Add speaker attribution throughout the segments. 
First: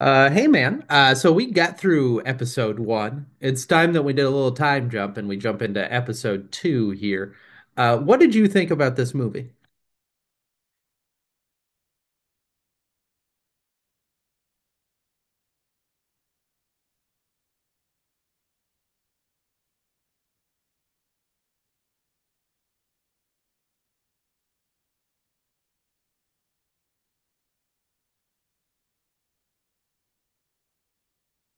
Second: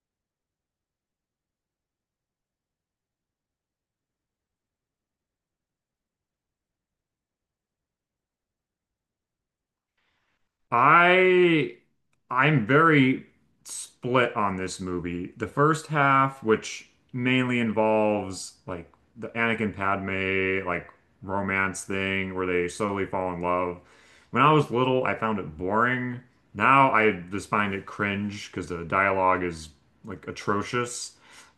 Speaker 1: Hey man. So we got through episode one. It's time that we did a little time jump and we jump into episode two here. What did you think about this movie?
Speaker 2: I I'm very split on this movie. The first half, which mainly involves like the Anakin Padme like romance thing where they slowly fall in love. When I was little, I found it boring. Now I just find it cringe because the dialogue is like atrocious.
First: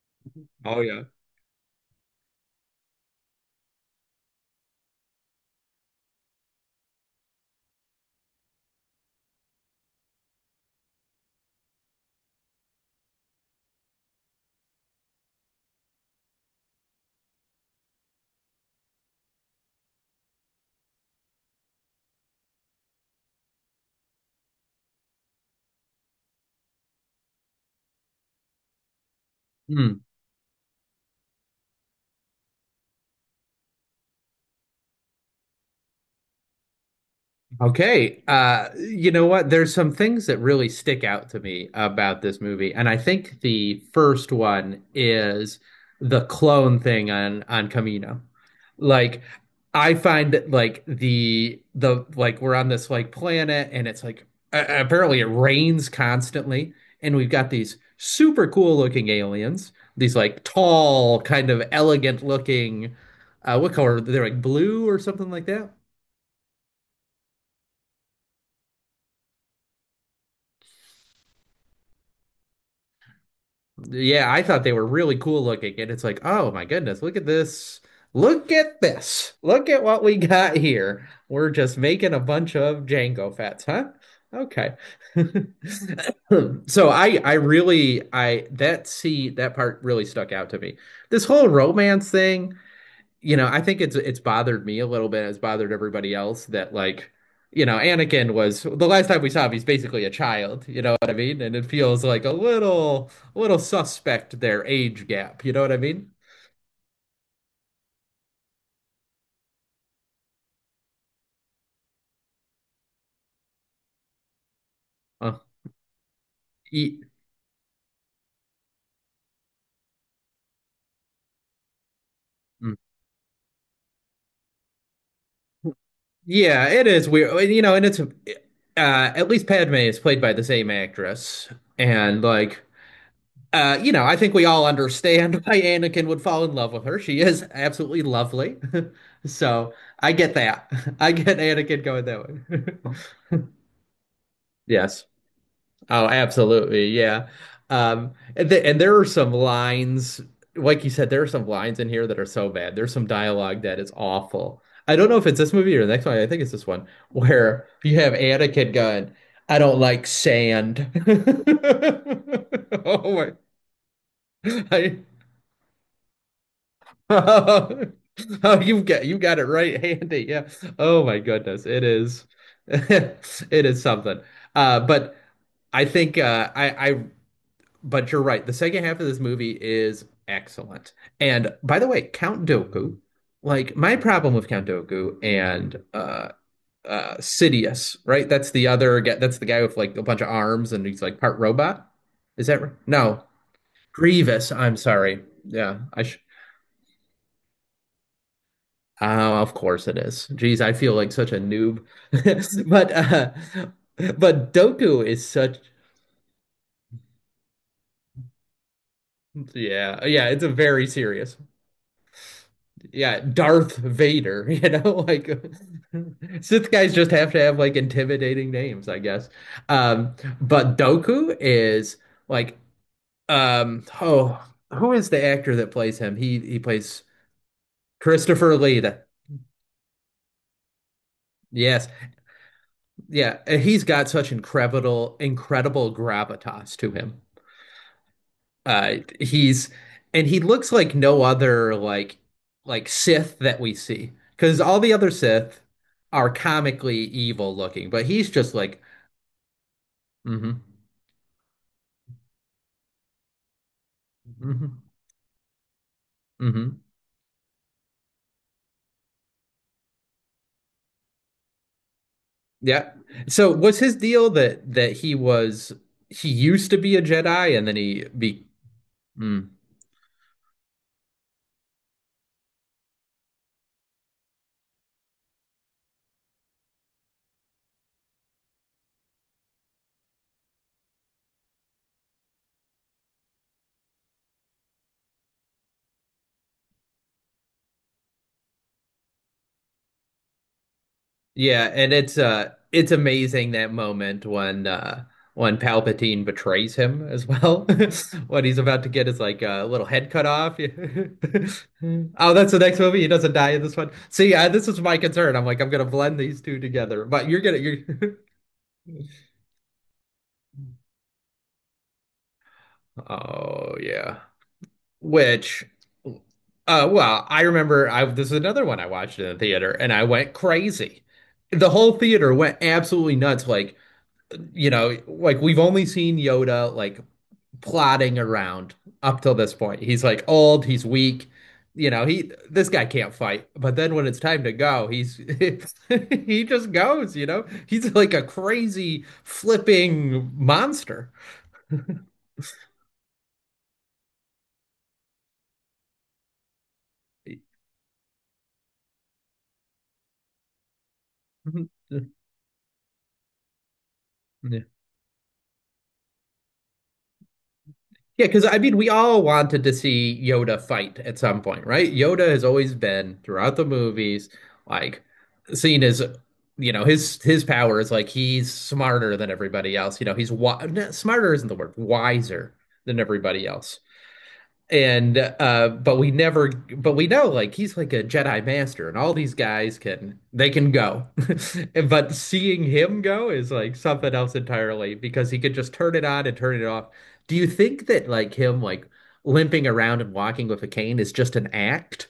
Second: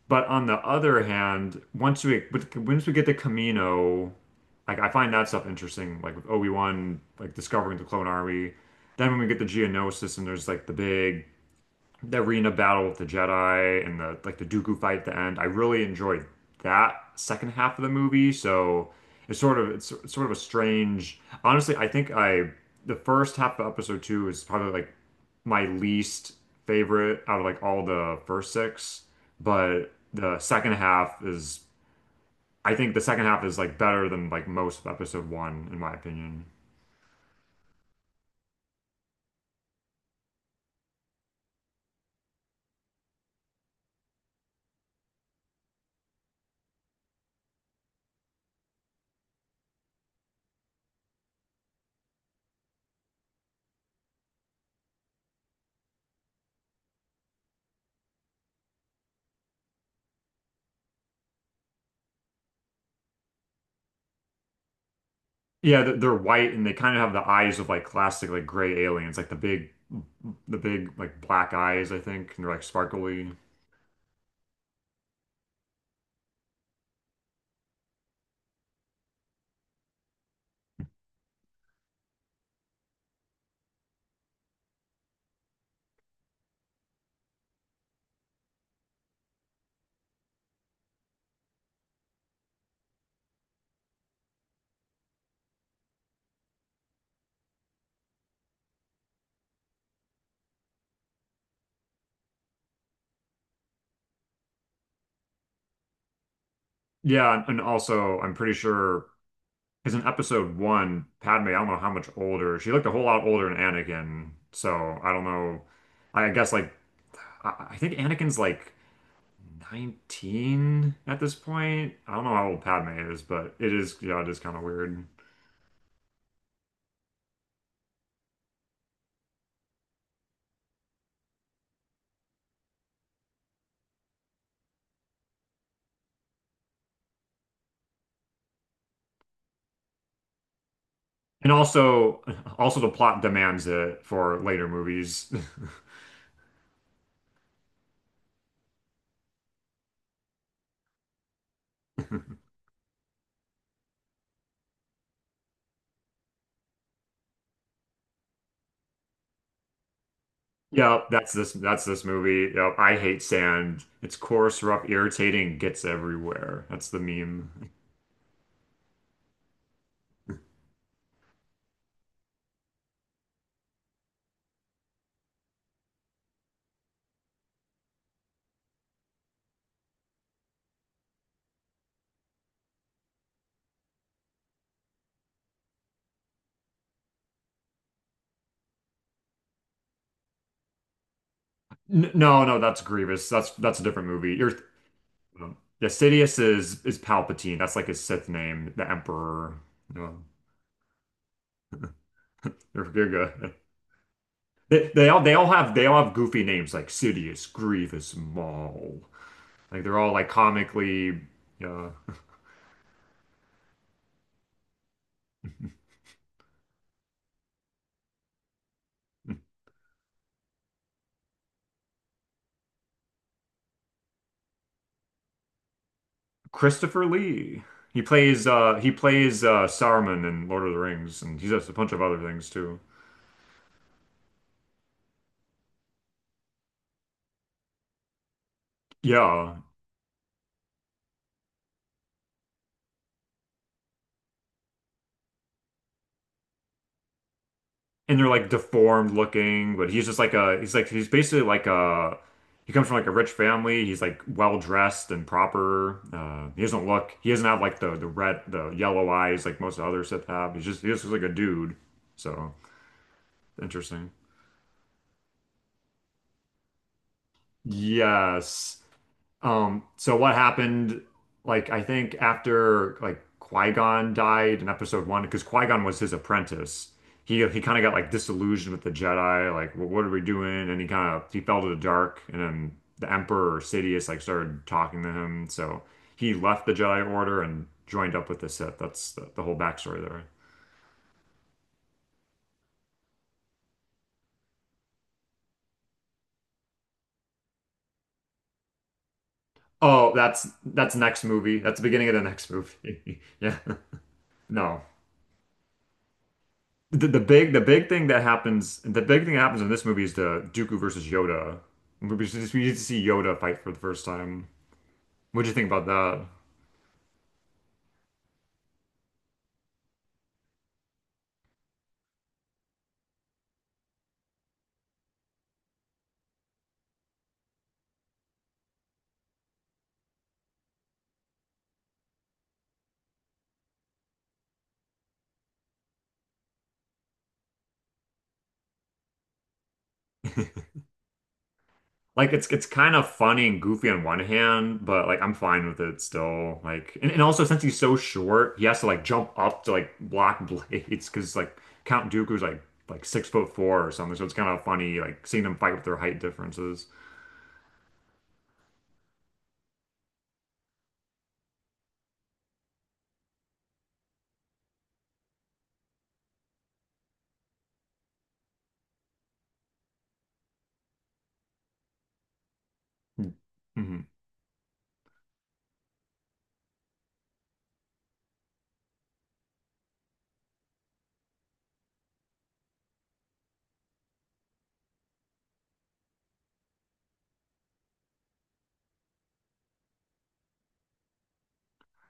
Speaker 2: But on the
Speaker 1: Oh
Speaker 2: other
Speaker 1: yeah.
Speaker 2: hand, once we get to Camino. Like, I find that stuff interesting, like with Obi-Wan, like discovering the clone army. Then when we get the Geonosis and there's like the arena battle with the Jedi and the like the Dooku fight at the end. I really enjoyed that second half of the movie. So it's sort of a strange. Honestly, I think I the first half of episode two is probably like my least favorite out of like all the first six, but the second half is I think the second half is like better than like most of episode one, in my opinion.
Speaker 1: Okay. You know what? There's some things that really stick out to me about this movie, and I think the first one is the clone thing on Camino. Like, I find that like the like we're on this like planet, and it's like apparently it rains constantly, and we've got these super cool looking aliens, these like tall, kind of elegant looking. What color? They're like blue or something like that.
Speaker 2: Yeah, they're white and they kind of have the eyes of like classic like gray aliens, like the big like black eyes. I think and they're like sparkly.
Speaker 1: Yeah, I thought they were really cool looking, and it's like, oh my goodness, look at this. Look at this. Look at what we got here. We're just making a bunch of Django fats, huh? Okay. So I that part really stuck out to me. This whole romance thing, you know, I think it's bothered me a little bit. It's bothered everybody else that like, you know, Anakin was the last time we saw him, he's basically a child, you know what I mean? And it feels like a little suspect their age gap, you know what I mean?
Speaker 2: Yeah, and also I'm pretty sure because in episode one, Padme, I don't know how much older she looked a whole lot older than Anakin. So I don't
Speaker 1: Uh,
Speaker 2: know. I guess like
Speaker 1: e-
Speaker 2: I think Anakin's like 19 at this point. I don't know how old
Speaker 1: mm.
Speaker 2: Padme is, but it is, yeah, it is kind of weird.
Speaker 1: Yeah, it is weird. You know, and it's at least Padme is played by the same actress and like you know, I think we all understand why Anakin would fall in love with her. She is absolutely lovely. So I get that. I get
Speaker 2: And
Speaker 1: Anakin going
Speaker 2: also,
Speaker 1: that
Speaker 2: the
Speaker 1: way.
Speaker 2: plot demands it for later
Speaker 1: Yes.
Speaker 2: movies.
Speaker 1: Oh, absolutely. Yeah. And there are some lines, like you said, there are some lines in here that are so bad. There's some dialogue that is awful. I don't know if it's this movie or the next one. I think it's this one where you have Anakin going, I don't like sand.
Speaker 2: Yep, that's this. That's this movie. Yep, I
Speaker 1: Oh
Speaker 2: hate
Speaker 1: my.
Speaker 2: sand. It's coarse, rough,
Speaker 1: I
Speaker 2: irritating, gets everywhere. That's the meme.
Speaker 1: Oh, you got it right handy. Yeah. Oh my goodness. It is it is something. But I think I but you're right. The second half of this movie is excellent. And by the way, Count Dooku, like my problem with Count Dooku and Sidious, right? That's the other guy, that's the guy with like a bunch of arms and he's like part robot.
Speaker 2: N no,
Speaker 1: Is
Speaker 2: no,
Speaker 1: that right?
Speaker 2: that's
Speaker 1: No.
Speaker 2: Grievous. That's a different movie.
Speaker 1: Grievous,
Speaker 2: You're
Speaker 1: I'm sorry. Yeah,
Speaker 2: yeah,
Speaker 1: I should
Speaker 2: Sidious is Palpatine. That's like his Sith name, the
Speaker 1: Oh, of
Speaker 2: Emperor.
Speaker 1: course it
Speaker 2: No,
Speaker 1: is. Geez, I feel like such a noob.
Speaker 2: they're,
Speaker 1: But
Speaker 2: they're
Speaker 1: uh
Speaker 2: good.
Speaker 1: but Doku is such
Speaker 2: They all have goofy names like Sidious, Grievous, Maul. Like, they're
Speaker 1: yeah,
Speaker 2: all
Speaker 1: yeah,
Speaker 2: like
Speaker 1: it's a very
Speaker 2: comically.
Speaker 1: serious.
Speaker 2: Yeah,
Speaker 1: Yeah, Darth Vader, you know, like Sith guys just have to have like intimidating names, I guess. Um but Doku is like oh, who is the actor that plays him? He plays
Speaker 2: Christopher Lee. He plays
Speaker 1: Christopher
Speaker 2: uh
Speaker 1: Lee.
Speaker 2: he plays uh Saruman in Lord of the Rings and he does a
Speaker 1: Yes.
Speaker 2: bunch of other things too.
Speaker 1: Yeah, and he's got such incredible incredible gravitas to him. Uh,
Speaker 2: Yeah.
Speaker 1: he's and he looks like no other like Sith that we see because all the other Sith are comically evil looking, but
Speaker 2: And they're
Speaker 1: he's
Speaker 2: like
Speaker 1: just like,
Speaker 2: deformed looking, but
Speaker 1: mm-hmm,
Speaker 2: he comes from like a rich family. He's like well
Speaker 1: mm-hmm,
Speaker 2: dressed and proper. Uh he
Speaker 1: mm-hmm,
Speaker 2: doesn't look he doesn't have like the yellow eyes like most of other Sith have. He just looks like a dude. So
Speaker 1: yeah. So was his
Speaker 2: interesting.
Speaker 1: deal that he was he used to be a Jedi and then he be
Speaker 2: Yes.
Speaker 1: mm.
Speaker 2: So what happened, like I think after like Qui-Gon died in episode one, because Qui-Gon was his apprentice. He kind of got like disillusioned with the Jedi, like, what are we doing? And he kind of he fell to the dark, and then the Emperor Sidious like started talking to him. So he left the Jedi Order and joined up with the Sith. That's the whole backstory there.
Speaker 1: Yeah, and it's amazing that moment when Palpatine betrays him as well. What he's about to get is like a little head
Speaker 2: Oh,
Speaker 1: cut
Speaker 2: that's
Speaker 1: off.
Speaker 2: that's next movie. That's the beginning of the
Speaker 1: Oh,
Speaker 2: next
Speaker 1: that's the next movie. He
Speaker 2: movie.
Speaker 1: doesn't die
Speaker 2: Yeah.
Speaker 1: in this one. See, I, this is
Speaker 2: No.
Speaker 1: my concern. I'm like, I'm gonna blend these two together. But you're gonna
Speaker 2: The
Speaker 1: you're
Speaker 2: big thing that happens the big thing that happens in this movie is the Dooku versus Yoda. We need to see Yoda fight for
Speaker 1: Oh
Speaker 2: the first
Speaker 1: yeah.
Speaker 2: time. What do you
Speaker 1: Which
Speaker 2: think about that?
Speaker 1: well, I remember I this is another one I watched in the theater and I went crazy. The whole theater went absolutely nuts. Like you know, like we've only seen Yoda like plodding around up till this point. He's like old, he's weak, you know, he this guy can't fight. But then when it's time to go, he's he just goes, you know. He's like a crazy flipping monster.
Speaker 2: Like, it's kind of funny and goofy on one hand, but like I'm fine with it still. Like, and, also since he's so short, he has to like jump up to like block blades because like Count Dooku's like 6'4" or something. So it's kind
Speaker 1: Yeah.
Speaker 2: of funny like seeing them fight with their height differences.
Speaker 1: Yeah, because I mean, we all wanted to see Yoda fight at some point, right? Yoda has always been throughout the movies, like seen as, you know, his power is like he's smarter than everybody else. You know, he's wi no, smarter isn't the word, wiser than everybody else
Speaker 2: Mhm.
Speaker 1: and but we never but we know like he's like a Jedi master and all these guys can they can go but seeing him go is like something else entirely because he could just turn it on and turn it off do you think that like him like limping around and walking with a cane is just an act.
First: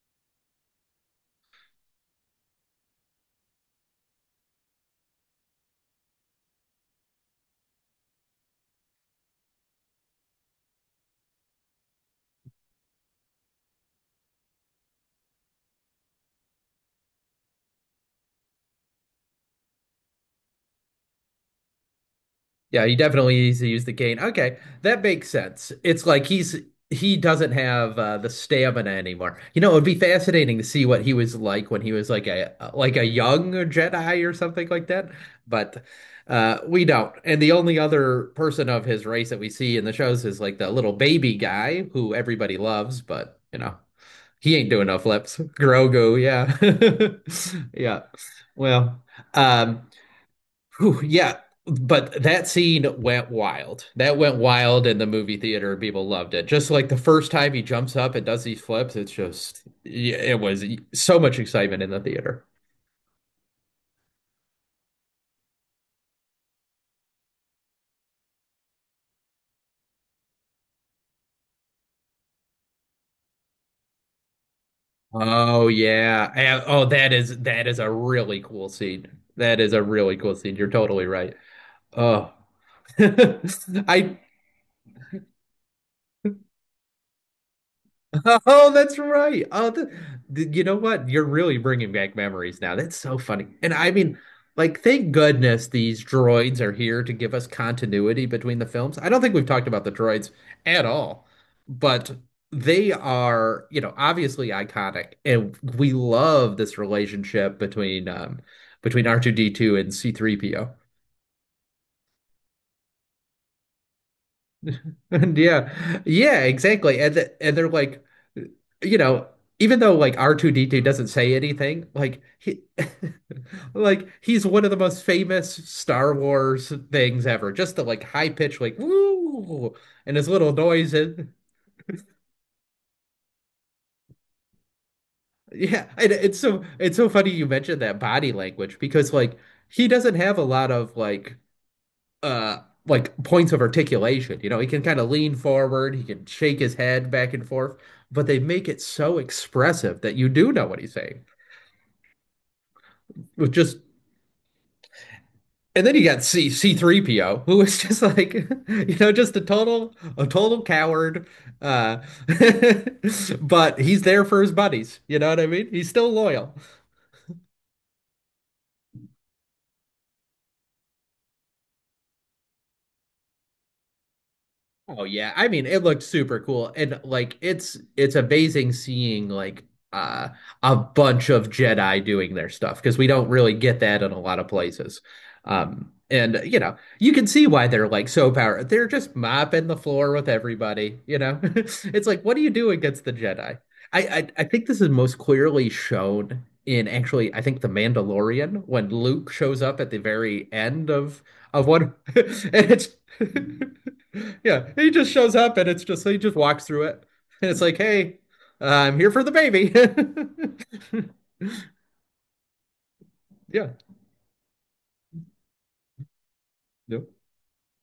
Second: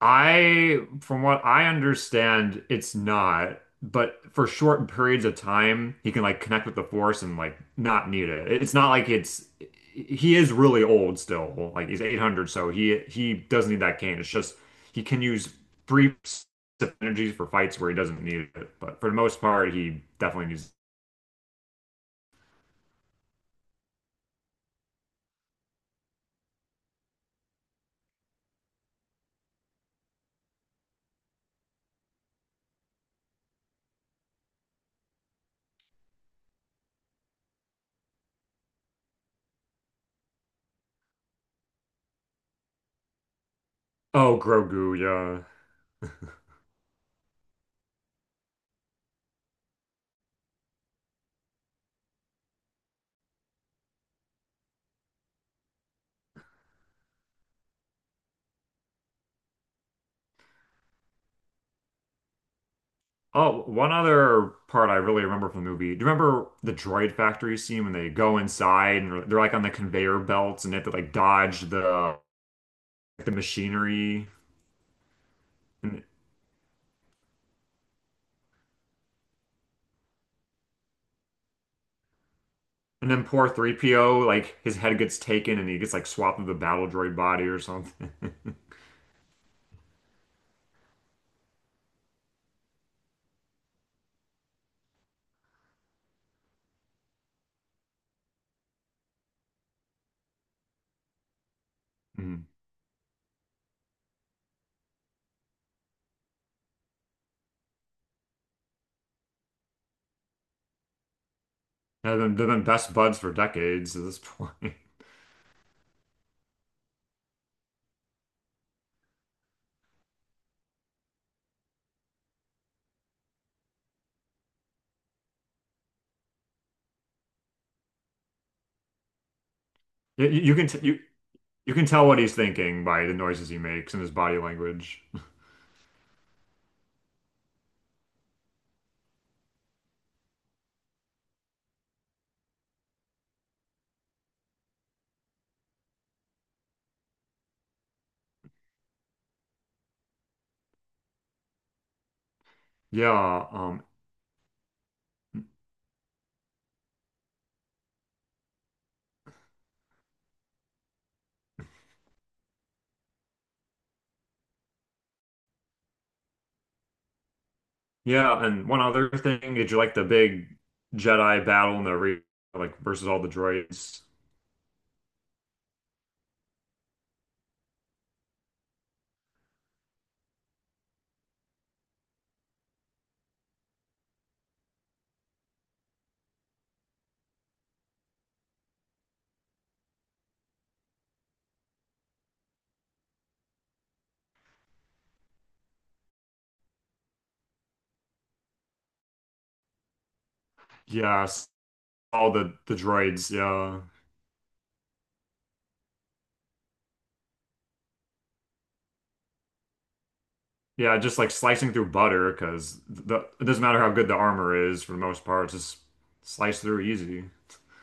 Speaker 2: From what I understand, it's not, but for short periods of time, he can like connect with the Force and like not need it. It's not like it's he is really old still. Like, he's 800, so he doesn't need that cane. It's just he can use brief energies for fights where he doesn't need it, but for the most part, he definitely needs.
Speaker 1: Yeah, he definitely needs to use the cane. Okay, that makes sense. It's like he's he doesn't have the stamina anymore. You know, it would be fascinating to see what he was like when he was like a young Jedi or something like that. But we don't. And the only other person of his race that we see in the shows is like the little baby guy who everybody loves, but you know,
Speaker 2: Oh,
Speaker 1: he ain't doing
Speaker 2: Grogu,
Speaker 1: no flips.
Speaker 2: yeah.
Speaker 1: Grogu, yeah, yeah. Well. Um, Whew, yeah, but that scene went wild. That went wild in the movie theater. People loved it. Just like the first time he jumps up and does these flips, it's just, yeah, it was so much excitement in the theater.
Speaker 2: Oh, one other part I really remember from the movie. Do you remember the droid factory scene when they go inside and they're like on the conveyor belts and they have to like dodge the machinery.
Speaker 1: Oh
Speaker 2: and
Speaker 1: yeah. And- Oh, that is a really cool scene. That is a really cool scene. You're totally right. Oh.
Speaker 2: and then poor
Speaker 1: I
Speaker 2: 3PO like his head gets taken and he gets like swapped with a battle droid body or something.
Speaker 1: oh, that's right. Oh, you know what? You're really bringing back memories now. That's so funny. And I mean, like, thank goodness these droids are here to give us continuity between the films. I don't think we've talked about the droids at all, but
Speaker 2: Mm.
Speaker 1: they are, you know, obviously iconic, and we love this relationship between between R2D2 and C3PO.
Speaker 2: They've been best buds for decades at this point.
Speaker 1: And yeah. Yeah, exactly. And they're like, you know, even though like R2D2 doesn't say anything, like he like he's one of the most famous Star Wars things ever. Just the like high pitch like woo and his
Speaker 2: You,
Speaker 1: little
Speaker 2: you can t
Speaker 1: noise
Speaker 2: you
Speaker 1: and
Speaker 2: you can tell what he's thinking by the noises he makes and his body language.
Speaker 1: yeah, and it's so funny you mentioned that body language because like he doesn't have a lot of uh like points of articulation. You know, he can kind of lean forward, he can shake his head back and forth, but they make it so expressive that you do know what he's saying.
Speaker 2: Yeah.
Speaker 1: With just and then you got C C3PO, who is just like, you know, just a total coward. Uh but he's there for his buddies, you know what I mean? He's still loyal.
Speaker 2: Yeah, and one other thing, did you like the big Jedi battle in the re like versus all the droids?
Speaker 1: Oh yeah, I mean it looked super cool and like it's amazing seeing like uh a bunch of Jedi doing their stuff because we don't really get that in a lot of places. And you know, you can see why they're like so powerful. They're just mopping the floor with everybody, you know. It's like what do you do against the Jedi? I think this is most clearly shown in actually I think The Mandalorian when Luke shows up at the very end
Speaker 2: Yes,
Speaker 1: of one
Speaker 2: all
Speaker 1: and
Speaker 2: the
Speaker 1: it's
Speaker 2: droids. Yeah,
Speaker 1: yeah, he just shows up and it's just he just walks through it and it's like, hey, I'm here for the baby.
Speaker 2: yeah, just like slicing through butter because the it doesn't
Speaker 1: Yeah,
Speaker 2: matter how good the armor is for the most part, it's just slice through
Speaker 1: yep,
Speaker 2: easy.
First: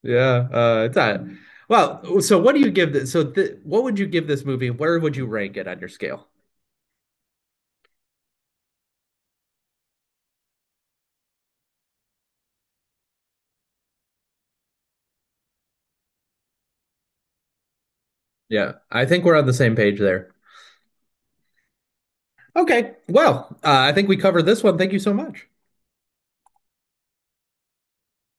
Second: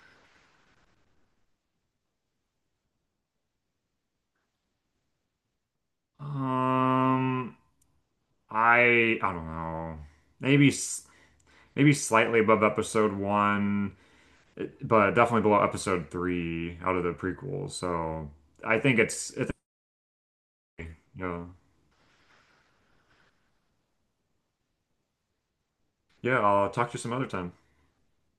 Speaker 1: yeah. It's not. Well, so what do you give this? So th what would you give this movie? Where would you rank it on your scale?
Speaker 2: Um, I don't know, maybe s- maybe slightly above episode one, but definitely below episode three out of the prequels. So
Speaker 1: Yeah,
Speaker 2: I think
Speaker 1: I think
Speaker 2: it's
Speaker 1: we're on
Speaker 2: it's
Speaker 1: the same page there.
Speaker 2: yeah.
Speaker 1: Okay, well, I think we covered this one. Thank you so much.
Speaker 2: Yeah, I'll talk to you some other time.